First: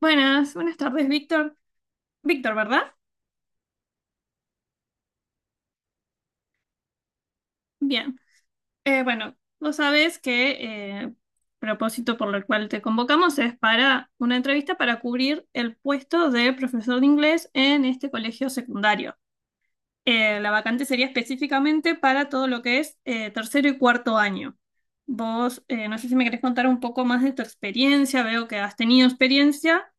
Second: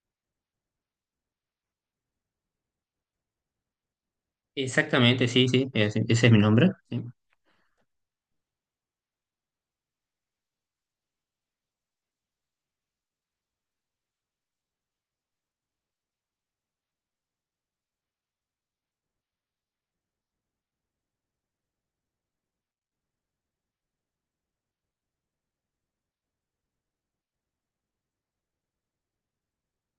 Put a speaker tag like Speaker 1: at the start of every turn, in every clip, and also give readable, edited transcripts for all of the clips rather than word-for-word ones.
Speaker 1: Buenas, buenas tardes, Víctor. Víctor, ¿verdad?
Speaker 2: Exactamente, sí, sí, ese es mi nombre. Sí.
Speaker 1: Bien. Bueno, vos sabes que propósito por el cual te convocamos es para una entrevista para cubrir el puesto de profesor de inglés en este colegio secundario. La vacante sería específicamente para todo lo que es tercero y cuarto año. Vos, no sé si me querés contar un poco más de tu experiencia, veo que has tenido experiencia.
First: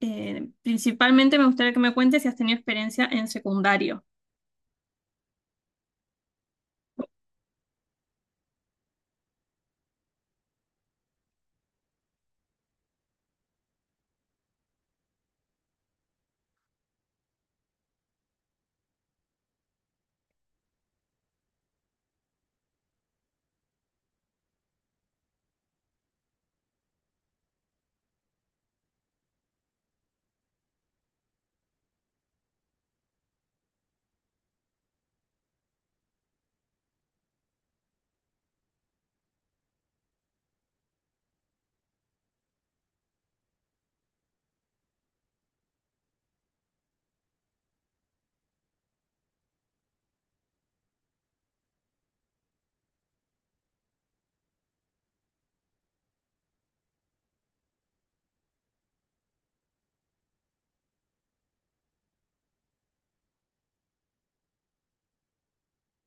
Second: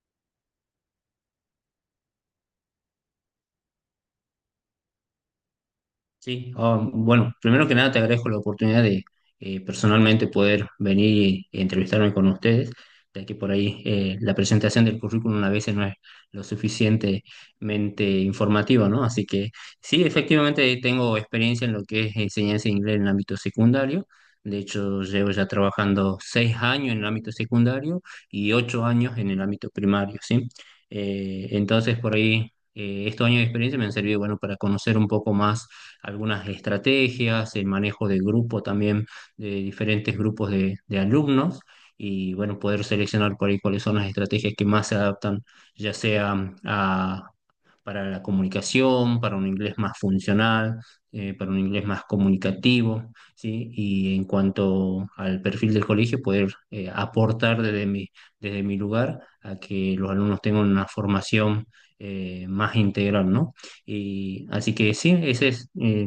Speaker 1: Principalmente me gustaría que me cuentes si has tenido experiencia en secundario.
Speaker 2: Sí, ah, bueno, primero que nada te agradezco la oportunidad de personalmente poder venir y entrevistarme con ustedes, ya que por ahí la presentación del currículum a veces no es lo suficientemente informativa, ¿no? Así que sí, efectivamente tengo experiencia en lo que es enseñanza de inglés en el ámbito secundario. De hecho, llevo ya trabajando 6 años en el ámbito secundario y 8 años en el ámbito primario, ¿sí? Entonces, por ahí, estos años de experiencia me han servido, bueno, para conocer un poco más algunas estrategias, el manejo de grupo también, de diferentes grupos de alumnos y bueno, poder seleccionar por ahí cuáles son las estrategias que más se adaptan, ya sea a para la comunicación, para un inglés más funcional, para un inglés más comunicativo, ¿sí? Y en cuanto al perfil del colegio, poder aportar desde mi lugar a que los alumnos tengan una formación más integral, ¿no? Y así que sí, esa es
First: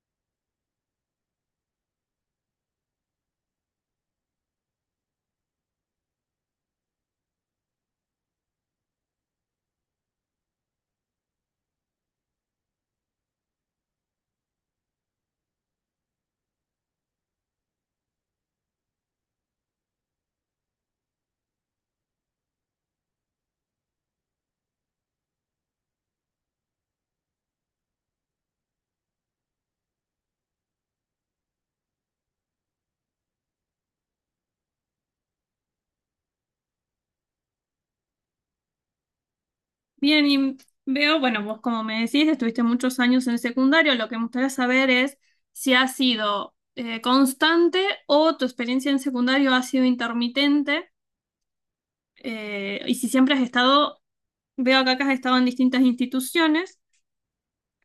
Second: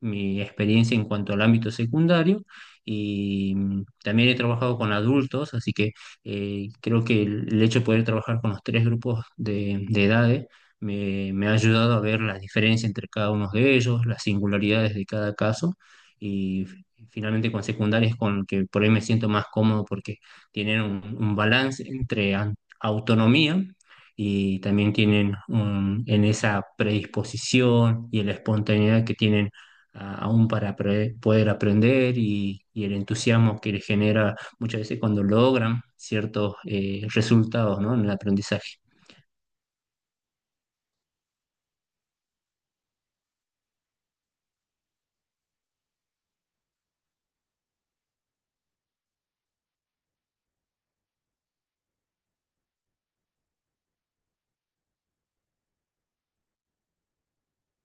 Speaker 2: mi experiencia en cuanto al ámbito secundario. Y también he trabajado con adultos, así que creo que el hecho de poder trabajar con los tres grupos de edades me ha ayudado a ver las diferencias entre cada uno de ellos, las singularidades de cada caso y finalmente con secundarias con el que por ahí me siento más cómodo porque tienen un balance entre autonomía y también tienen en esa predisposición y en la espontaneidad que tienen aún para poder aprender y el entusiasmo que les genera muchas veces cuando logran ciertos resultados, ¿no?, en el aprendizaje.
Speaker 1: Bien, y veo, bueno, vos como me decís, estuviste muchos años en el secundario, lo que me gustaría saber es si ha sido constante o tu experiencia en secundario ha sido intermitente y si siempre has estado, veo acá que has estado en distintas instituciones,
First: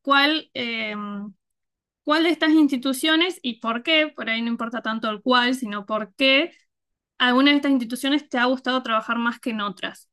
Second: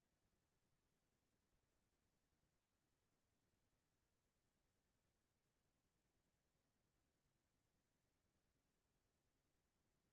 Speaker 1: ¿cuál, em, cuál de estas instituciones y por qué, por ahí no importa tanto el cuál, sino por qué alguna de estas instituciones te ha gustado trabajar más que en otras?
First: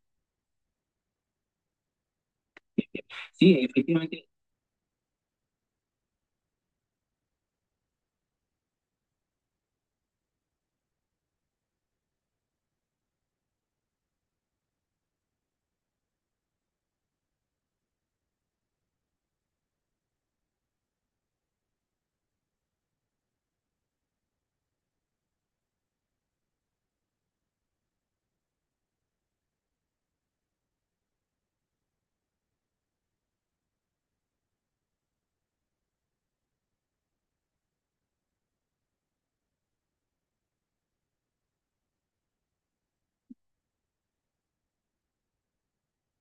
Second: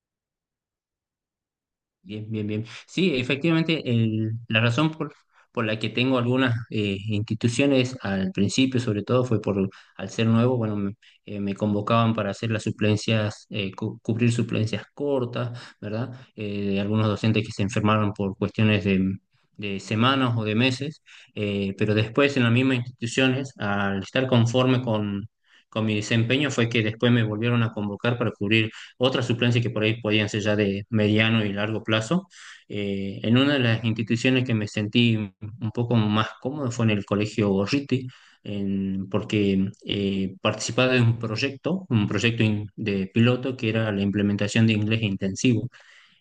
Speaker 2: Bien, bien, bien. Sí,
Speaker 1: Sí,
Speaker 2: efectivamente,
Speaker 1: efectivamente.
Speaker 2: la razón por la que tengo algunas instituciones al principio, sobre todo, fue por, al ser nuevo, bueno, me convocaban para hacer las suplencias, cubrir suplencias cortas, ¿verdad? De algunos docentes que se enfermaron por cuestiones de semanas o de meses, pero después en las mismas instituciones, al estar conforme con mi desempeño, fue que después me volvieron a convocar para cubrir otras suplencias que por ahí podían ser ya de mediano y largo plazo. En una de las instituciones que me sentí un poco más cómodo fue en el Colegio Gorriti, porque participaba de un proyecto de piloto que era la implementación de inglés intensivo.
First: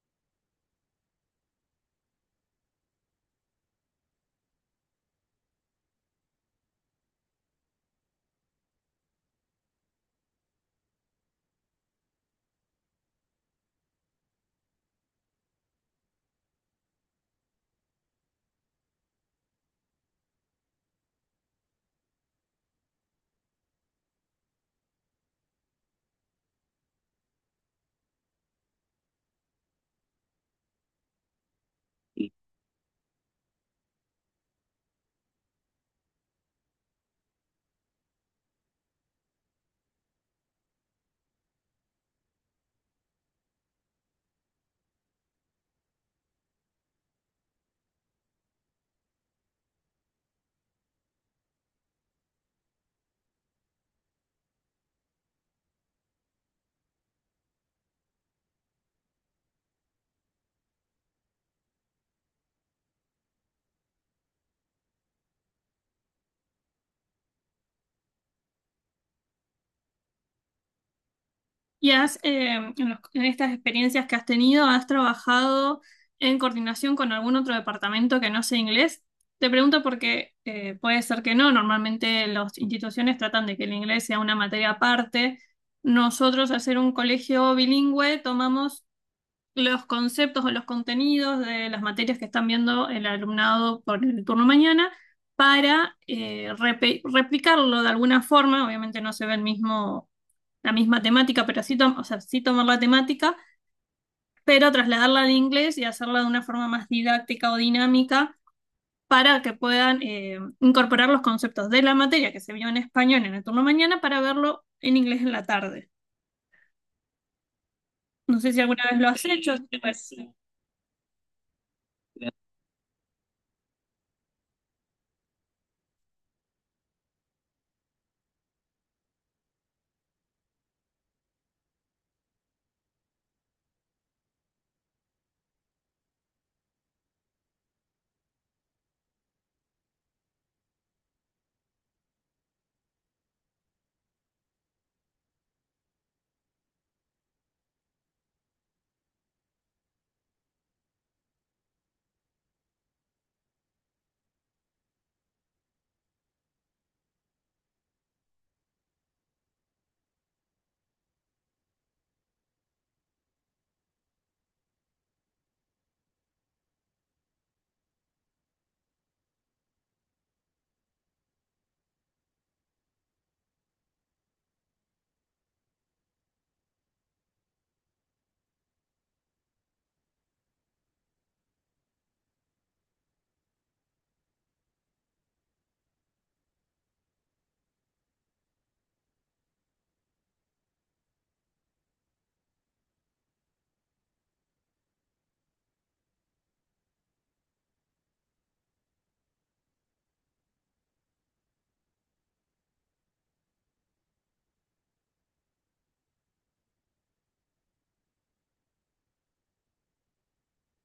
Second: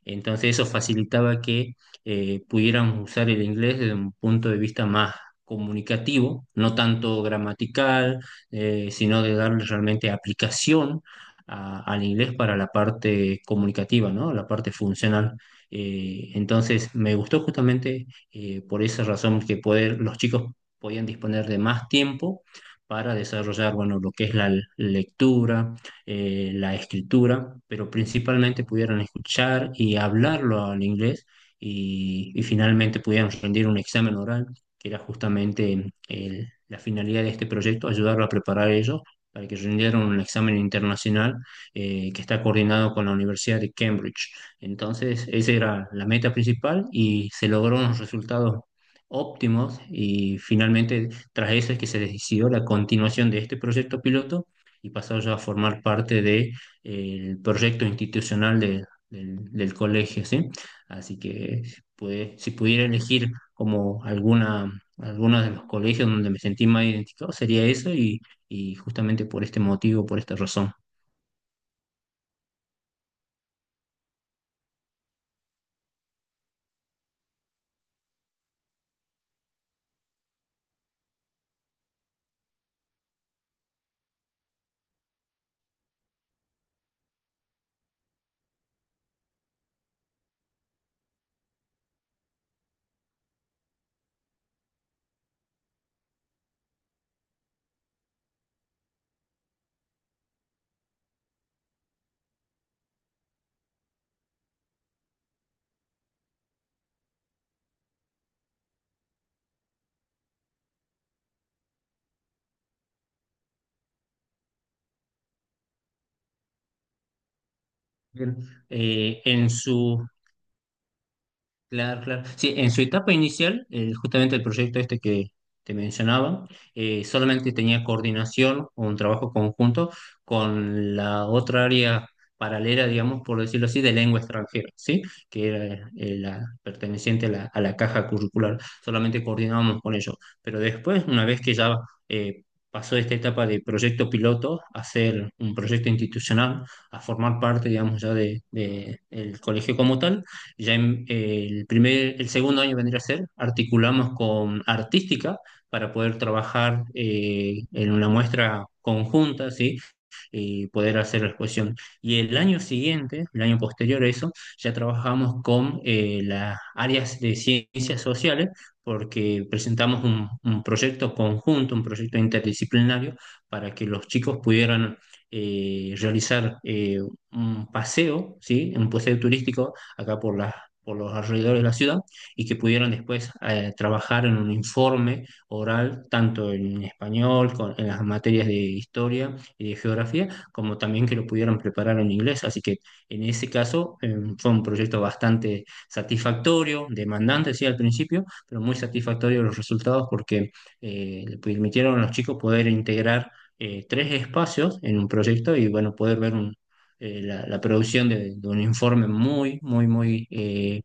Speaker 2: Entonces eso facilitaba que pudiéramos usar el inglés desde un punto de vista más comunicativo, no tanto gramatical, sino de darle realmente aplicación al inglés para la parte comunicativa, ¿no? La parte funcional. Entonces me gustó justamente por esa razón, que poder, los chicos podían disponer de más tiempo para desarrollar, bueno, lo que es la lectura, la escritura, pero principalmente pudieran escuchar y hablarlo al inglés
Speaker 1: Sí.
Speaker 2: y finalmente pudieran rendir un examen oral, que era justamente la finalidad de este proyecto, ayudarlo a preparar ellos para que rindieran un examen internacional que está coordinado con la Universidad de Cambridge. Entonces, esa era la meta principal y se lograron unos resultados óptimos y finalmente tras eso es que se decidió la continuación de este proyecto piloto y pasar ya a formar parte de el proyecto institucional del colegio, ¿sí? Así que pues, si pudiera elegir como alguna, algunos de los colegios donde me sentí más identificado, sería eso y justamente por este motivo, por esta razón.
Speaker 1: Y has, en estas experiencias que has tenido, ¿has trabajado en coordinación con algún otro departamento que no sea inglés? Te pregunto porque puede ser que no. Normalmente las instituciones tratan de que el inglés sea una materia aparte. Nosotros, al ser un colegio bilingüe, tomamos los conceptos o los contenidos de las materias que están viendo el alumnado por el turno mañana para replicarlo de alguna forma. Obviamente no se ve el mismo, la misma temática, pero sí, o sea, sí tomar la temática, pero trasladarla al inglés y hacerla de una forma más didáctica o dinámica para que puedan incorporar los conceptos de la materia que se vio en español en el turno mañana para verlo en inglés en la tarde.
Speaker 2: Bien.
Speaker 1: No sé si alguna vez lo
Speaker 2: Eh,
Speaker 1: has
Speaker 2: en
Speaker 1: hecho. ¿Si te
Speaker 2: su,
Speaker 1: parece?
Speaker 2: Claro, claro. Sí, en su etapa inicial, justamente el proyecto este que te mencionaba, solamente tenía coordinación o un trabajo conjunto con la otra área paralela, digamos, por decirlo así, de lengua extranjera, ¿sí? Que era la perteneciente a la caja curricular. Solamente coordinábamos con ellos. Pero después, una vez que ya eh, pasó esta etapa de proyecto piloto a ser un proyecto institucional, a formar parte, digamos, ya de- del colegio como tal, ya en el primer, el segundo año vendría a ser, articulamos con artística para poder trabajar en una muestra conjunta, ¿sí?, y poder hacer la exposición. Y el año siguiente, el año posterior a eso, ya trabajamos con las áreas de ciencias sociales porque presentamos un proyecto conjunto, un proyecto interdisciplinario para que los chicos pudieran realizar un paseo, ¿sí? Un paseo turístico acá por por los alrededores de la ciudad y que pudieran después trabajar en un informe oral, tanto en español, en las materias de historia y de geografía, como también que lo pudieran preparar en inglés. Así que en ese caso fue un proyecto bastante satisfactorio, demandante, sí, al principio, pero muy satisfactorio los resultados porque le permitieron a los chicos poder integrar tres espacios en un proyecto y bueno, poder ver un, la producción de un informe muy, muy, muy,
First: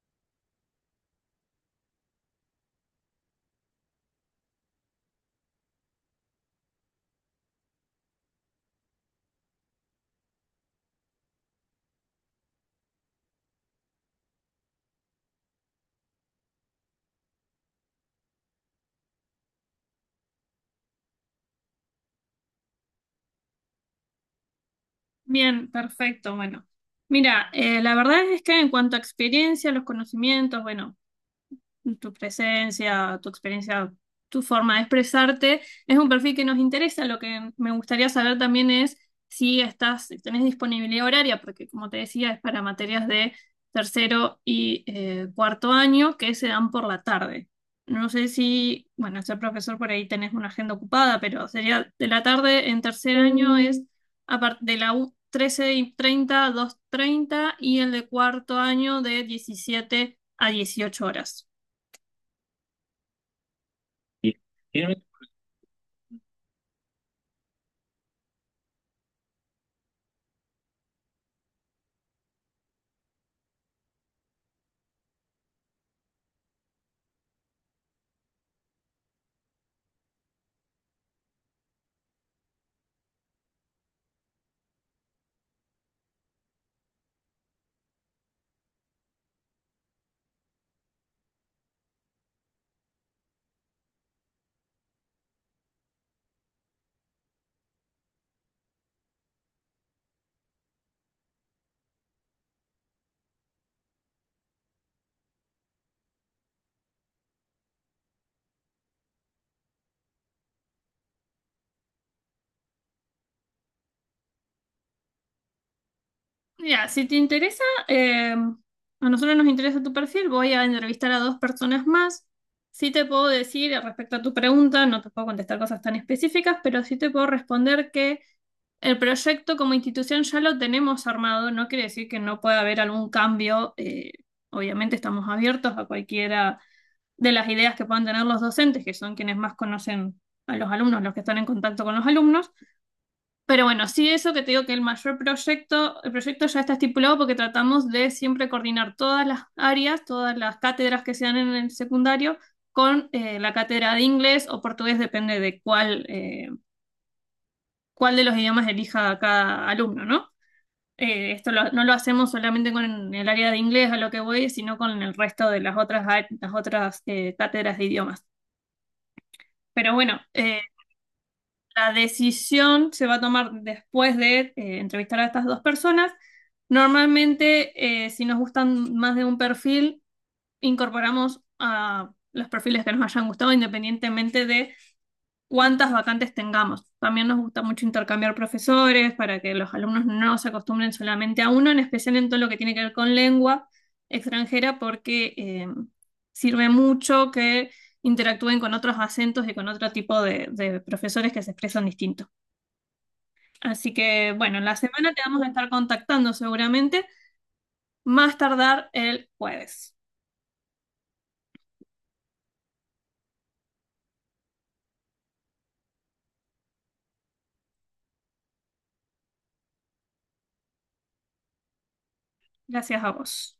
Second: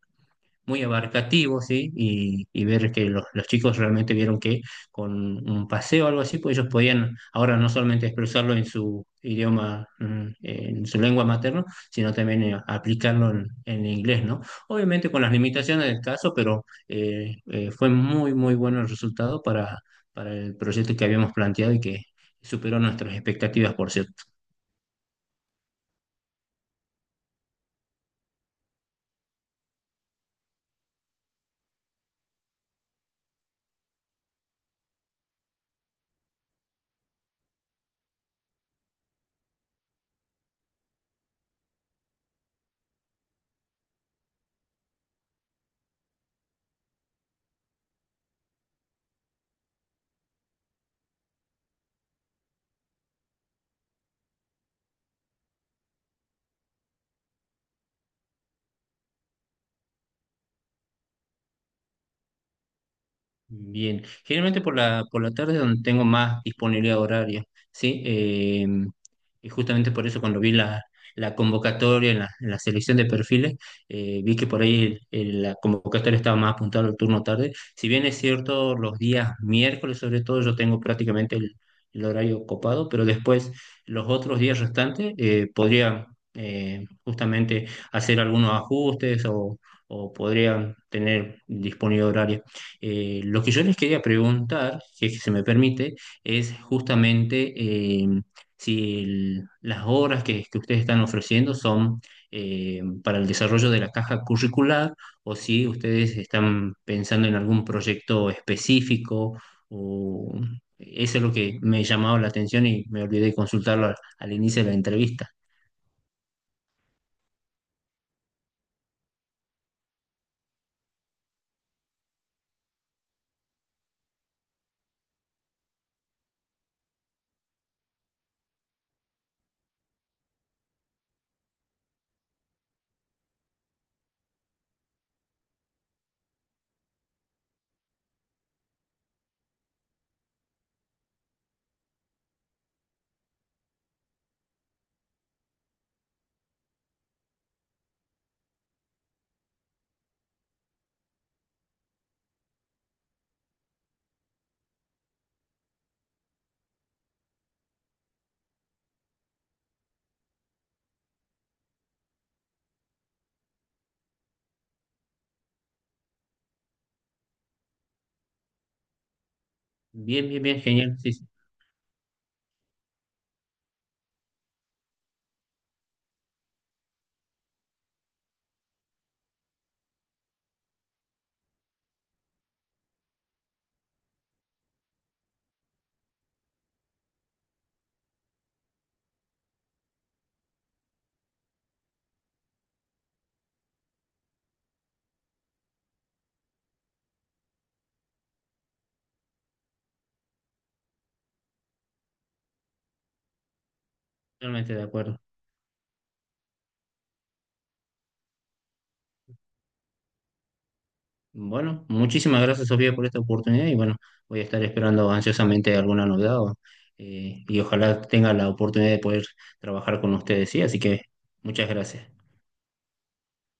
Speaker 2: muy abarcativo, ¿sí? Y y ver que los chicos realmente vieron que con un paseo o algo así, pues ellos podían ahora no solamente expresarlo en su idioma, en su lengua materna, sino también aplicarlo en inglés, ¿no? Obviamente con las limitaciones del caso, pero fue muy, muy bueno el resultado para el proyecto que habíamos planteado y que superó nuestras expectativas, por cierto.
Speaker 1: Bien, perfecto. Bueno, mira, la verdad es que en cuanto a experiencia, los conocimientos, bueno, tu presencia, tu experiencia, tu forma de expresarte. Es un perfil que nos interesa. Lo que me gustaría saber también es si tenés disponibilidad horaria, porque como te decía, es para materias de tercero y cuarto año que se dan por la tarde. No sé si, bueno, ser profesor por ahí tenés una agenda ocupada, pero sería de la tarde en tercer año es de la U 13 y 30 a 2:30 y el de cuarto año de 17 a 18 horas.
Speaker 2: Bien,
Speaker 1: Y
Speaker 2: generalmente por
Speaker 1: tiene-
Speaker 2: la tarde es donde tengo más disponibilidad horaria, ¿sí? Y justamente por eso, cuando vi la convocatoria en la selección de perfiles, vi que por ahí la convocatoria estaba más apuntada al turno tarde. Si bien es cierto, los días miércoles sobre todo yo tengo prácticamente el horario copado, pero después los otros días restantes podría justamente hacer algunos ajustes o podría tener disponibilidad horaria. Lo que yo les quería preguntar, si es que se me permite, es justamente si las obras que ustedes están ofreciendo son para el desarrollo de la caja curricular o si ustedes están pensando en algún proyecto específico, o eso es lo que me llamaba la atención y me olvidé consultarlo al inicio de la entrevista.
Speaker 1: Mira, si te interesa, a nosotros nos interesa tu perfil, voy a entrevistar a dos personas más. Sí te puedo decir respecto a tu pregunta, no te puedo contestar cosas tan específicas, pero sí te puedo responder que el proyecto como institución ya lo tenemos armado, no quiere decir que no pueda haber algún cambio. Obviamente estamos abiertos a cualquiera de las ideas que puedan tener los docentes, que son quienes más conocen a los alumnos, los que están en contacto con los alumnos. Pero bueno, sí, eso que te digo, que el mayor proyecto, el proyecto ya está estipulado porque tratamos de siempre coordinar todas las áreas, todas las cátedras que se dan en el secundario con la cátedra de inglés o portugués, depende de cuál de los idiomas elija cada alumno, ¿no? Esto no lo hacemos solamente con el área de inglés, a lo que voy, sino con el resto de las otras cátedras de idiomas. Pero bueno,
Speaker 2: Bien, bien, bien, genial, sí, sí,
Speaker 1: la decisión se va a tomar después de entrevistar a estas dos personas. Normalmente, si nos gustan más de un perfil, incorporamos a los perfiles que nos hayan gustado, independientemente de cuántas vacantes tengamos. También nos gusta mucho intercambiar profesores para que los alumnos no se acostumbren solamente a uno, en especial en todo lo que tiene que ver con lengua extranjera, porque sirve mucho que interactúen con otros acentos y con otro tipo de profesores que se expresan distintos. Así que, bueno, en
Speaker 2: totalmente
Speaker 1: la
Speaker 2: de
Speaker 1: semana
Speaker 2: acuerdo.
Speaker 1: te vamos a estar contactando seguramente, más tardar el jueves.
Speaker 2: Bueno, muchísimas gracias, Sofía, por esta oportunidad y bueno, voy a estar esperando ansiosamente alguna novedad o, y ojalá tenga la oportunidad de poder trabajar con ustedes, sí, así que muchas gracias.
Speaker 1: Gracias a vos.